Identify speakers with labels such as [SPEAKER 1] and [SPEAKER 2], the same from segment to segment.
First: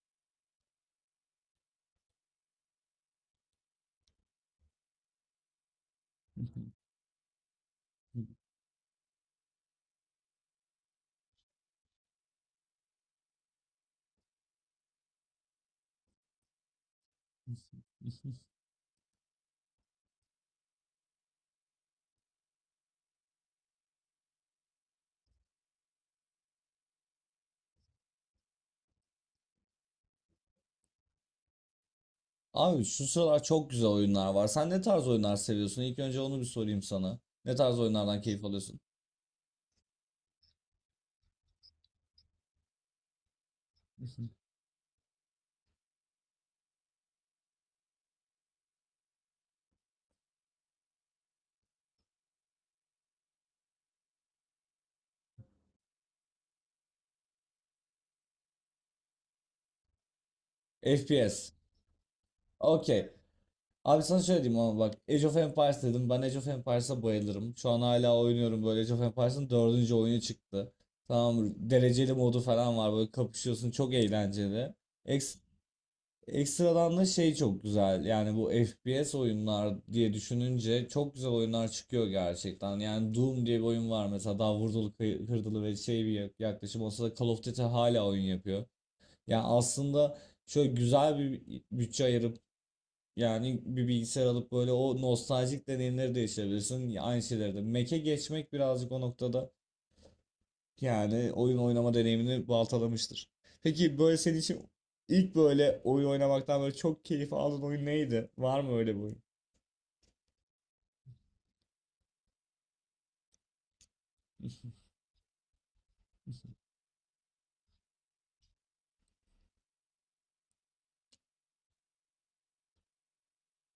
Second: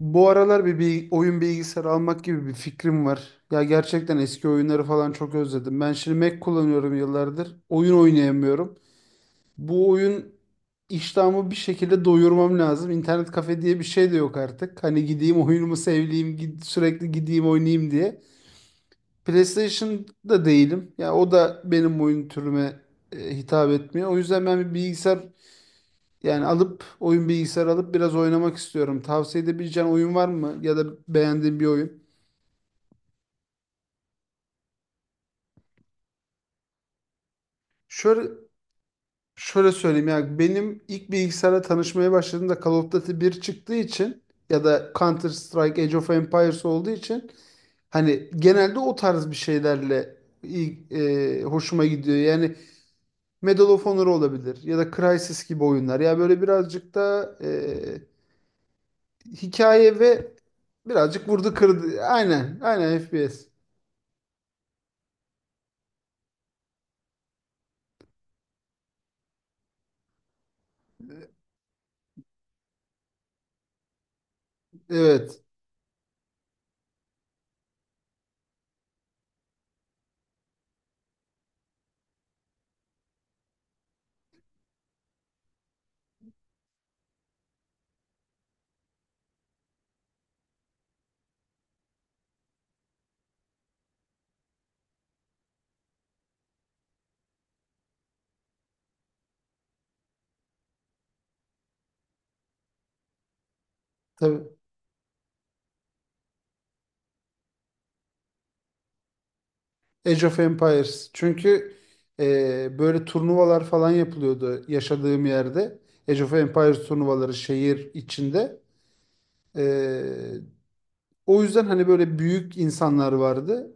[SPEAKER 1] Bu aralar bir oyun bilgisayarı almak gibi bir fikrim var. Ya gerçekten eski oyunları falan çok özledim. Ben şimdi Mac kullanıyorum yıllardır. Oyun oynayamıyorum. Bu oyun iştahımı bir şekilde doyurmam lazım. İnternet kafe diye bir şey de yok artık. Hani gideyim oyunumu sevleyeyim, sürekli gideyim oynayayım diye. PlayStation'da değilim. Ya o da benim oyun türüme hitap etmiyor. O yüzden ben bir bilgisayar yani alıp oyun bilgisayarı alıp biraz oynamak istiyorum. Tavsiye edebileceğin oyun var mı? Ya da beğendiğin bir oyun.
[SPEAKER 2] Abi şu sıralar çok güzel oyunlar var. Sen ne tarz oyunlar seviyorsun? İlk önce onu bir sorayım sana. Ne tarz oyunlardan
[SPEAKER 1] Şöyle
[SPEAKER 2] keyif alıyorsun?
[SPEAKER 1] şöyle söyleyeyim ya, benim ilk bilgisayara tanışmaya başladığımda Call of Duty bir çıktığı için ya da Counter Strike, Age of Empires olduğu için hani genelde o tarz bir şeylerle hoşuma gidiyor. Yani Medal of Honor olabilir ya da Crysis gibi oyunlar. Ya böyle birazcık da hikaye ve birazcık
[SPEAKER 2] FPS.
[SPEAKER 1] vurdu kırdı. Aynen, aynen
[SPEAKER 2] Okey.
[SPEAKER 1] FPS.
[SPEAKER 2] Abi sana şöyle diyeyim ama bak Age of Empires dedim. Ben Age of Empires'a bayılırım. Şu an hala oynuyorum böyle Age of Empires'ın dördüncü oyunu çıktı. Tamam, dereceli modu falan var, böyle kapışıyorsun, çok eğlenceli.
[SPEAKER 1] Evet.
[SPEAKER 2] Ekstradan da şey çok güzel. Yani bu FPS oyunlar diye düşününce çok güzel oyunlar çıkıyor gerçekten. Yani Doom diye bir oyun var mesela, daha vurdulu kırdılı ve şey bir yaklaşım olsa da Call of Duty hala oyun yapıyor. Yani aslında şöyle güzel bir bütçe ayırıp, yani bir bilgisayar alıp, böyle o nostaljik deneyimleri de yaşayabilirsin. Aynı şeyleri de. Mac'e geçmek birazcık o noktada yani oyun oynama deneyimini baltalamıştır. Peki böyle senin
[SPEAKER 1] Tabii.
[SPEAKER 2] için ilk böyle oyun oynamaktan böyle çok keyif aldığın oyun neydi? Var mı öyle bir oyun?
[SPEAKER 1] Age of Empires. Çünkü böyle turnuvalar falan yapılıyordu yaşadığım yerde. Age of Empires turnuvaları şehir içinde. E, O yüzden hani böyle büyük insanlar vardı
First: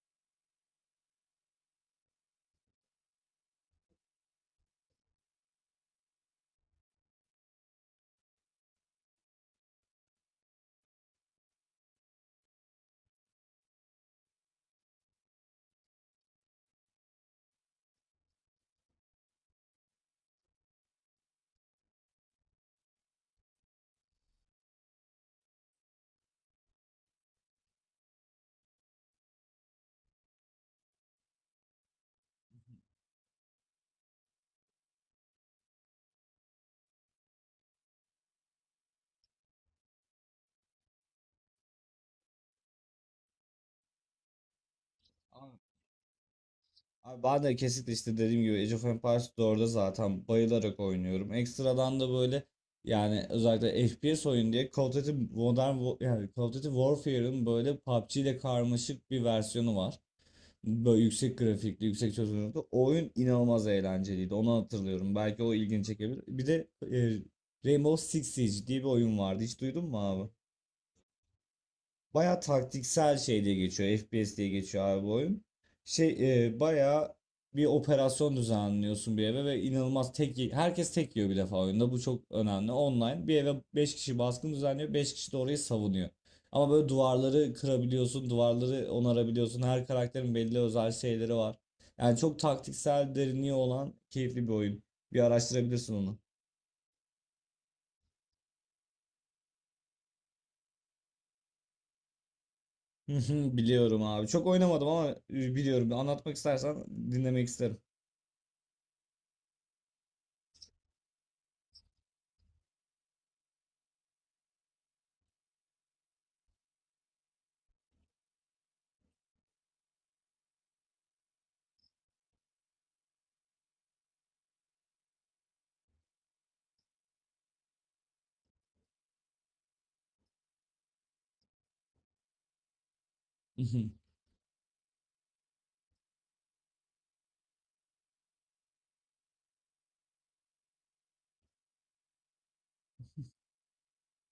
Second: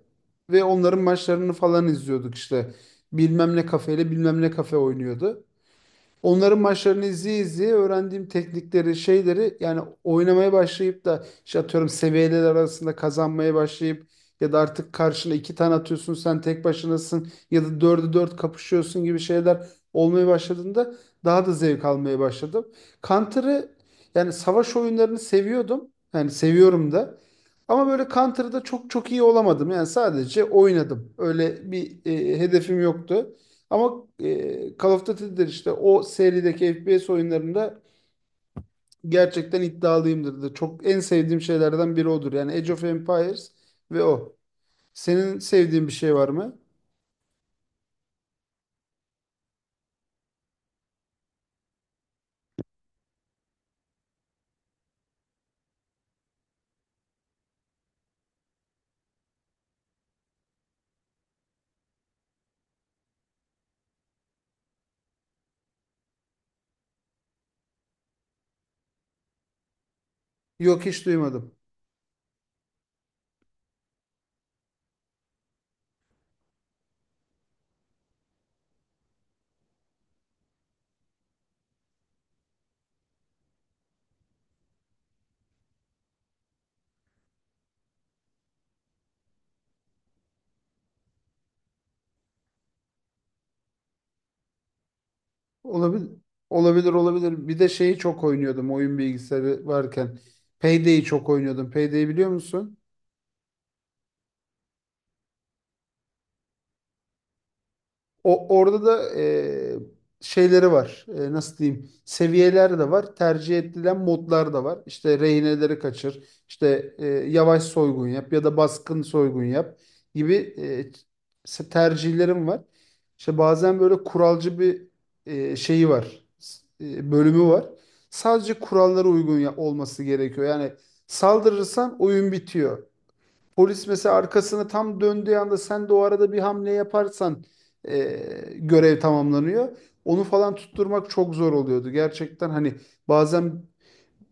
[SPEAKER 1] ve onların maçlarını falan izliyorduk işte. Bilmem ne kafeyle bilmem ne kafe oynuyordu. Onların maçlarını izleye izleye öğrendiğim teknikleri, şeyleri, yani oynamaya başlayıp da işte atıyorum seviyeler arasında kazanmaya başlayıp ya da artık karşına iki tane atıyorsun sen tek başınasın ya da dördü dört kapışıyorsun gibi şeyler olmaya başladığında daha da zevk almaya başladım. Counter'ı, yani savaş oyunlarını seviyordum. Yani seviyorum da. Ama böyle Counter'da çok çok iyi olamadım. Yani sadece oynadım. Öyle bir hedefim yoktu. Ama Call of Duty'dir işte, o serideki FPS oyunlarında gerçekten iddialıyımdır da. Çok, en sevdiğim şeylerden biri odur. Yani Age of Empires ve o. Senin
[SPEAKER 2] Abi,
[SPEAKER 1] sevdiğin bir şey var mı?
[SPEAKER 2] Abi, ben de kesinlikle işte dediğim gibi Age of Empires 4'e zaten bayılarak oynuyorum. Ekstradan da böyle yani özellikle FPS oyun diye Call of Duty yani Call of Duty Warfare'ın böyle PUBG ile karmaşık bir versiyonu var. Böyle yüksek grafikli, yüksek çözünürlüklü. O oyun inanılmaz eğlenceliydi. Onu hatırlıyorum. Belki o ilgini çekebilir. Bir de Rainbow Six Siege diye bir oyun vardı. Hiç duydun mu abi?
[SPEAKER 1] Yok, hiç duymadım.
[SPEAKER 2] Baya taktiksel şey diye geçiyor. FPS diye geçiyor abi bu oyun. Baya bir operasyon düzenliyorsun bir eve ve inanılmaz herkes tek yiyor bir defa oyunda. Bu çok önemli. Online bir eve 5 kişi baskın düzenliyor. Beş kişi de orayı savunuyor. Ama böyle duvarları kırabiliyorsun, duvarları onarabiliyorsun. Her karakterin belli özel şeyleri var. Yani çok taktiksel derinliği olan keyifli bir oyun. Bir araştırabilirsin
[SPEAKER 1] Olabilir.
[SPEAKER 2] onu.
[SPEAKER 1] Olabilir, olabilir. Bir de şeyi çok oynuyordum oyun bilgisayarı varken. Payday'i çok oynuyordum. Payday'i biliyor musun?
[SPEAKER 2] Biliyorum abi. Çok oynamadım ama biliyorum. Anlatmak istersen dinlemek isterim.
[SPEAKER 1] Orada da şeyleri var. E, nasıl diyeyim? Seviyeler de var. Tercih edilen modlar da var. İşte rehineleri kaçır. İşte yavaş soygun yap ya da baskın soygun yap gibi tercihlerim var. İşte bazen böyle kuralcı bir şeyi var. Bölümü var. Sadece kurallara uygun olması gerekiyor. Yani saldırırsan oyun bitiyor. Polis mesela arkasını tam döndüğü anda sen de o arada bir hamle yaparsan e, görev tamamlanıyor. Onu falan tutturmak çok zor oluyordu. Gerçekten hani bazen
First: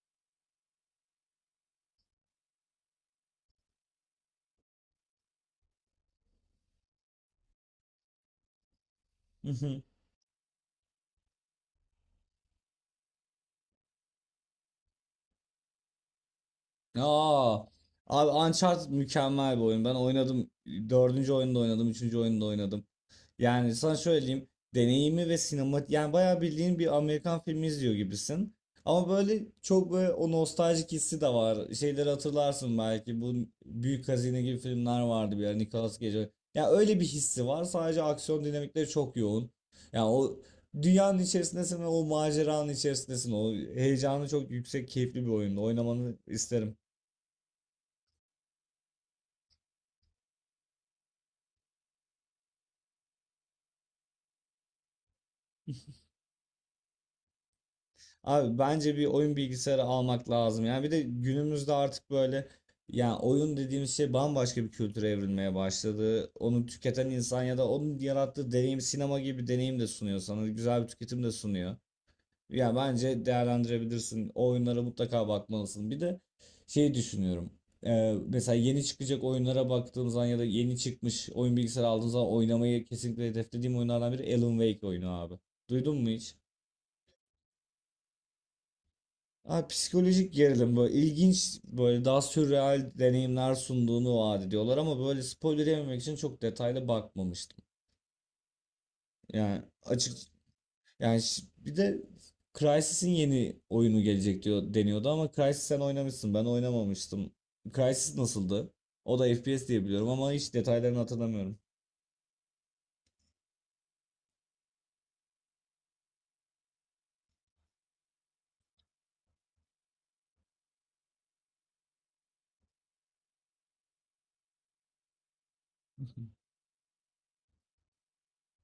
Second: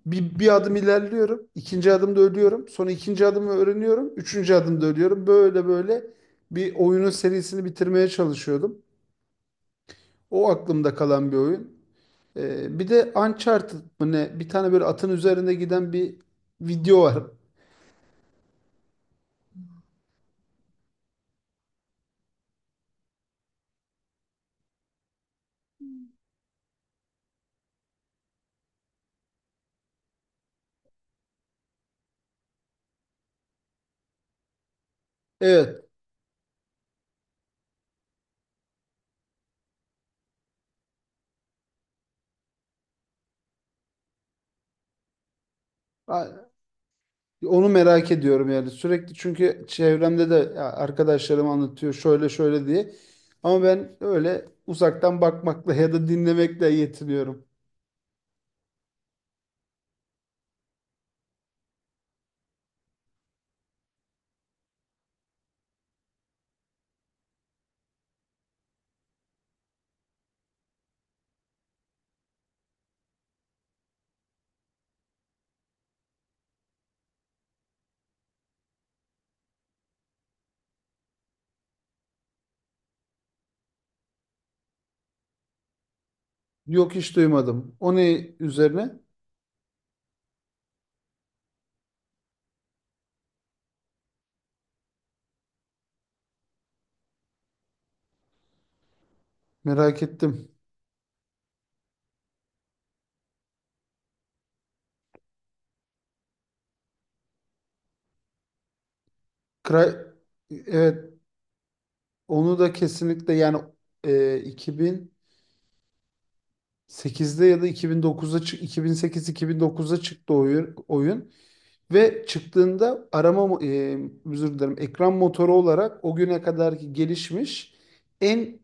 [SPEAKER 1] bir adım ilerliyorum, ikinci adımda ölüyorum, sonra ikinci adımı öğreniyorum, üçüncü adımda ölüyorum. Böyle böyle bir oyunun serisini bitirmeye çalışıyordum.
[SPEAKER 2] Hı hı.
[SPEAKER 1] O aklımda kalan bir oyun. E, bir de Uncharted mı ne? Bir tane böyle atın üzerinde giden bir video var.
[SPEAKER 2] Aa, abi Uncharted mükemmel bir oyun. Ben oynadım. Dördüncü oyunda oynadım. Üçüncü oyunda oynadım. Yani sana söyleyeyim, deneyimi ve sinema, yani bayağı bildiğin bir Amerikan filmi izliyor gibisin. Ama böyle çok böyle o nostaljik hissi de var. Şeyleri hatırlarsın belki. Bu Büyük Hazine gibi filmler vardı bir ara,
[SPEAKER 1] Evet.
[SPEAKER 2] Nicolas Cage. Ya, yani öyle bir hissi var. Sadece aksiyon dinamikleri çok yoğun. Yani o dünyanın içerisindesin ve o maceranın içerisindesin. O heyecanı çok yüksek, keyifli bir oyunda. Oynamanı isterim.
[SPEAKER 1] Onu merak ediyorum yani sürekli, çünkü çevremde de ya arkadaşlarım anlatıyor şöyle şöyle diye. Ama ben öyle uzaktan bakmakla ya da dinlemekle yetiniyorum.
[SPEAKER 2] Abi bence bir oyun bilgisayarı almak lazım. Yani bir de günümüzde artık böyle, yani oyun dediğimiz şey bambaşka bir kültüre evrilmeye başladı. Onu tüketen insan ya da onun yarattığı deneyim sinema gibi bir deneyim de sunuyor sana. Güzel bir tüketim de sunuyor. Yani bence değerlendirebilirsin. O oyunlara mutlaka bakmalısın. Bir de şey düşünüyorum. Mesela yeni çıkacak oyunlara baktığım zaman ya da yeni çıkmış oyun bilgisayarı aldığım zaman oynamayı kesinlikle hedeflediğim oyunlardan biri Alan Wake oyunu abi. Duydun mu hiç?
[SPEAKER 1] Yok, hiç duymadım. O ne üzerine?
[SPEAKER 2] Abi psikolojik gerilim, böyle ilginç, böyle daha sürreal deneyimler sunduğunu vaat ediyorlar ama böyle spoiler yememek için çok detaylı bakmamıştım. Yani
[SPEAKER 1] Merak
[SPEAKER 2] açık,
[SPEAKER 1] ettim.
[SPEAKER 2] yani bir de Crysis'in yeni oyunu gelecek diyor, deniyordu, ama Crysis sen oynamışsın, ben oynamamıştım. Crysis nasıldı? O da FPS diye
[SPEAKER 1] Kray,
[SPEAKER 2] biliyorum ama hiç detaylarını
[SPEAKER 1] evet,
[SPEAKER 2] hatırlamıyorum.
[SPEAKER 1] onu da kesinlikle yani e, 2008'de ya da 2009'da 2008-2009'da çıktı oyun. Ve çıktığında arama, özür dilerim, ekran motoru olarak o güne kadarki gelişmiş en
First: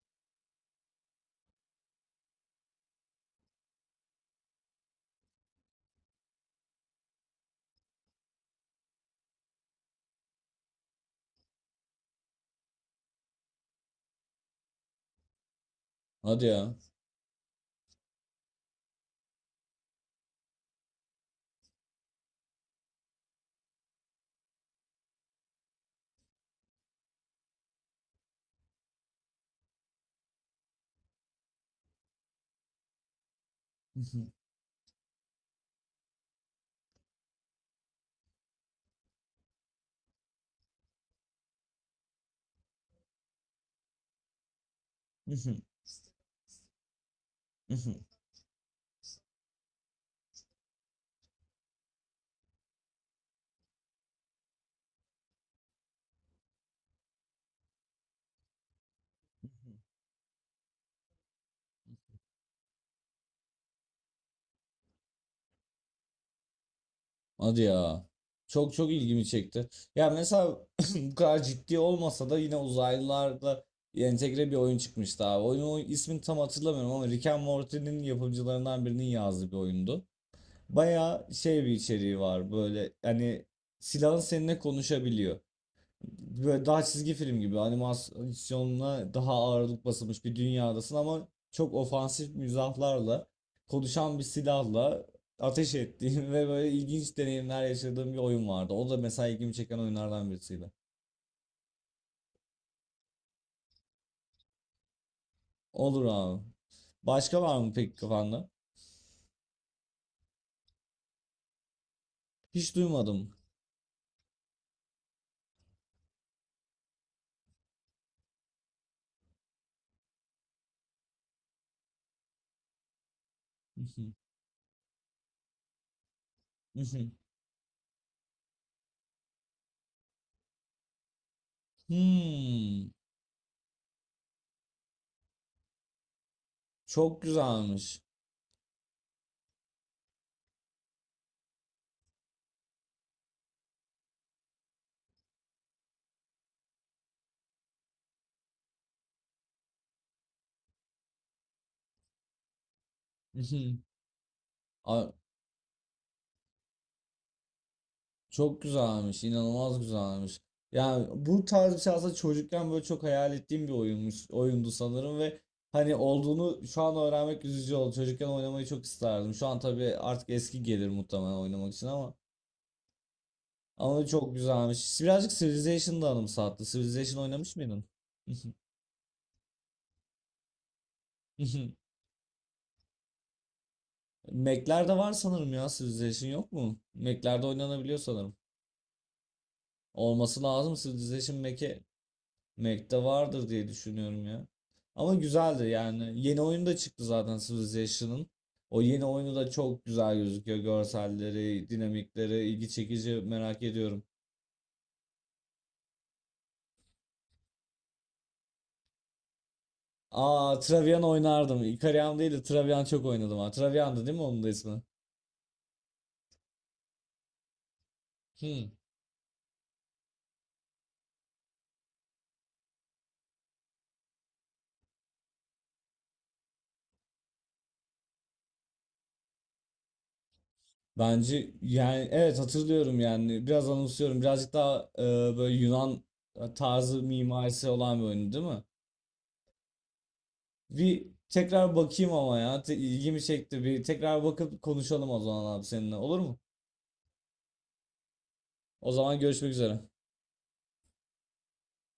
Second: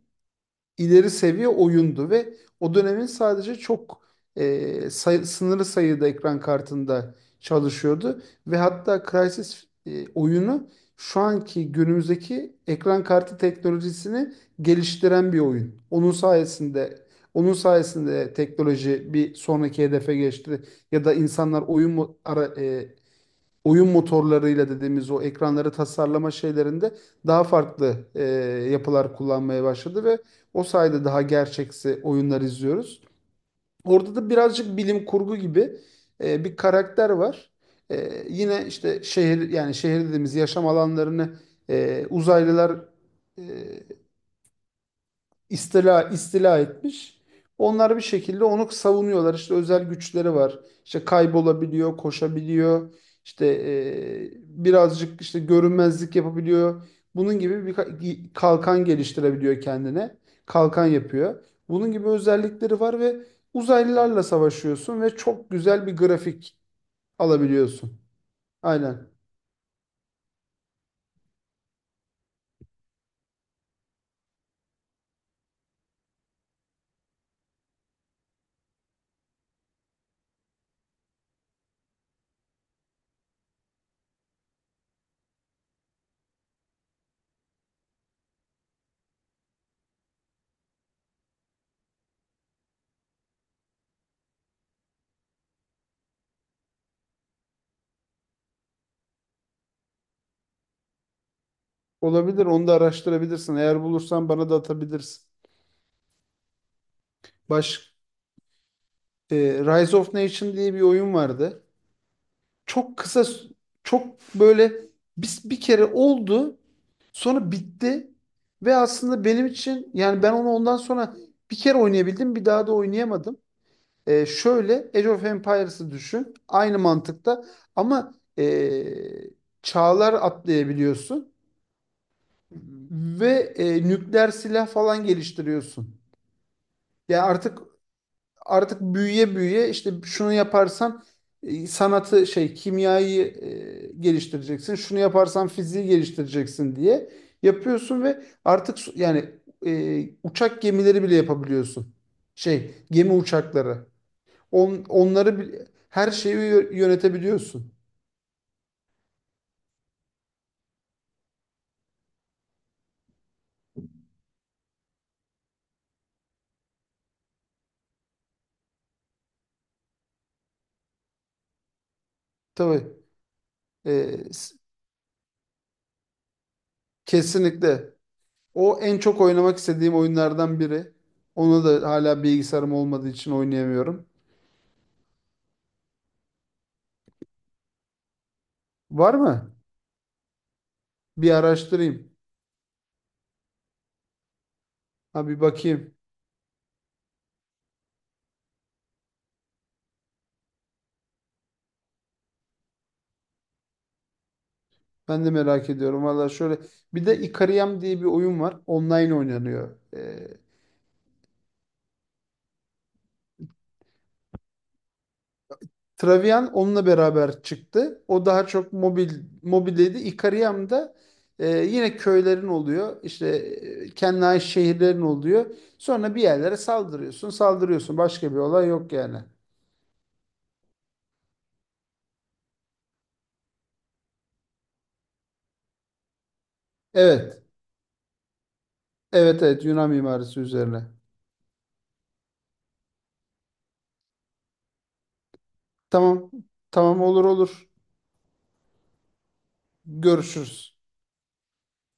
[SPEAKER 1] ileri seviye oyundu ve o dönemin sadece çok sınırlı sayıda ekran kartında çalışıyordu ve hatta Crysis oyunu şu anki günümüzdeki ekran kartı teknolojisini geliştiren bir oyun. Onun
[SPEAKER 2] Hadi ya.
[SPEAKER 1] sayesinde onun sayesinde teknoloji bir sonraki hedefe geçti ya da insanlar oyun mu- ara, e, oyun motorlarıyla dediğimiz o ekranları tasarlama şeylerinde daha farklı yapılar kullanmaya başladı ve o sayede daha gerçeksi oyunlar izliyoruz. Orada da birazcık bilim kurgu gibi bir karakter var. E, yine işte şehir, yani şehir dediğimiz yaşam alanlarını, uzaylılar e, istila etmiş. Onlar bir şekilde onu savunuyorlar. İşte özel güçleri var. İşte kaybolabiliyor, koşabiliyor. İşte e, birazcık işte görünmezlik yapabiliyor. Bunun gibi bir kalkan geliştirebiliyor kendine. Kalkan yapıyor. Bunun gibi özellikleri var ve uzaylılarla savaşıyorsun ve çok güzel bir grafik
[SPEAKER 2] Hadi
[SPEAKER 1] alabiliyorsun.
[SPEAKER 2] ya. Çok çok
[SPEAKER 1] Aynen.
[SPEAKER 2] ilgimi çekti. Ya mesela bu kadar ciddi olmasa da yine uzaylılarla entegre bir oyun çıkmıştı abi. Oyunun ismini tam hatırlamıyorum ama Rick and Morty'nin yapımcılarından birinin yazdığı bir oyundu. Baya şey bir içeriği var, böyle hani silahın seninle konuşabiliyor, böyle daha çizgi film gibi animasyonla daha ağırlık basılmış bir dünyadasın ama çok ofansif mizahlarla konuşan bir silahla ateş ettiğim ve böyle ilginç deneyimler yaşadığım bir oyun vardı. O da mesela ilgimi çeken oyunlardan birisiydi.
[SPEAKER 1] Olabilir. Onu da araştırabilirsin. Eğer bulursan bana da atabilirsin.
[SPEAKER 2] Olur abi. Başka var mı peki
[SPEAKER 1] Baş,
[SPEAKER 2] kafanda?
[SPEAKER 1] e, Rise of Nation diye bir oyun vardı.
[SPEAKER 2] Hiç
[SPEAKER 1] Çok kısa,
[SPEAKER 2] duymadım.
[SPEAKER 1] çok böyle bir kere oldu, sonra bitti ve aslında benim için yani ben onu ondan sonra bir kere oynayabildim, bir daha da oynayamadım. Şöyle Age of Empires'ı düşün aynı mantıkta, ama çağlar atlayabiliyorsun
[SPEAKER 2] Hmm,
[SPEAKER 1] ve nükleer silah falan geliştiriyorsun.
[SPEAKER 2] çok
[SPEAKER 1] Ya artık,
[SPEAKER 2] güzelmiş.
[SPEAKER 1] artık büyüye büyüye işte şunu yaparsan sanatı, şey, kimyayı geliştireceksin. Şunu yaparsan fiziği geliştireceksin diye yapıyorsun ve artık yani uçak gemileri bile yapabiliyorsun. Şey, gemi uçakları.
[SPEAKER 2] A-
[SPEAKER 1] Onları her şeyi yönetebiliyorsun.
[SPEAKER 2] Çok güzelmiş, inanılmaz güzelmiş. Yani bu tarz bir şey aslında çocukken böyle çok hayal ettiğim bir oyunmuş, oyundu sanırım ve hani olduğunu şu an öğrenmek üzücü oldu. Çocukken oynamayı çok isterdim. Şu an tabii artık eski gelir muhtemelen oynamak için ama
[SPEAKER 1] Tabii. e,
[SPEAKER 2] ama çok
[SPEAKER 1] s-
[SPEAKER 2] güzelmiş. Birazcık Civilization'da anımsattı. Civilization oynamış mıydın?
[SPEAKER 1] Kesinlikle. O en çok oynamak istediğim oyunlardan biri. Onu da hala bilgisayarım olmadığı için oynayamıyorum.
[SPEAKER 2] Mac'lerde var sanırım ya, Civilization yok mu? Mac'lerde oynanabiliyor sanırım.
[SPEAKER 1] Var mı?
[SPEAKER 2] Olması lazım
[SPEAKER 1] Bir
[SPEAKER 2] Civilization Mac'e.
[SPEAKER 1] araştırayım.
[SPEAKER 2] Mac'te vardır diye düşünüyorum ya. Ama
[SPEAKER 1] Ha, bir
[SPEAKER 2] güzeldi
[SPEAKER 1] bakayım.
[SPEAKER 2] yani. Yeni oyun da çıktı zaten Civilization'ın. O yeni oyunu da çok güzel gözüküyor. Görselleri, dinamikleri ilgi çekici, merak ediyorum.
[SPEAKER 1] Ben de merak ediyorum. Valla şöyle. Bir de Ikariam diye bir oyun var. Online oynanıyor.
[SPEAKER 2] Aa, Travian oynardım. Ikariam değil de Travian çok oynadım. Ha. Travian'dı değil mi onun da ismi?
[SPEAKER 1] Travian onunla beraber çıktı. O daha
[SPEAKER 2] Hmm.
[SPEAKER 1] çok mobil mobildeydi. Ikariam da yine köylerin oluyor. İşte kendine ait şehirlerin oluyor. Sonra bir yerlere saldırıyorsun. Saldırıyorsun. Başka bir olay yok yani.
[SPEAKER 2] Bence, yani evet, hatırlıyorum yani. Biraz anımsıyorum. Birazcık daha böyle Yunan tarzı
[SPEAKER 1] Evet.
[SPEAKER 2] mimarisi olan bir oyun değil mi?
[SPEAKER 1] Evet, evet, Yunan mimarisi üzerine.
[SPEAKER 2] Bir tekrar bakayım ama ya. İlgimi çekti. Bir tekrar bakıp konuşalım o zaman abi seninle. Olur
[SPEAKER 1] Tamam.
[SPEAKER 2] mu?
[SPEAKER 1] Tamam, olur, olur.
[SPEAKER 2] O zaman görüşmek üzere.
[SPEAKER 1] Görüşürüz.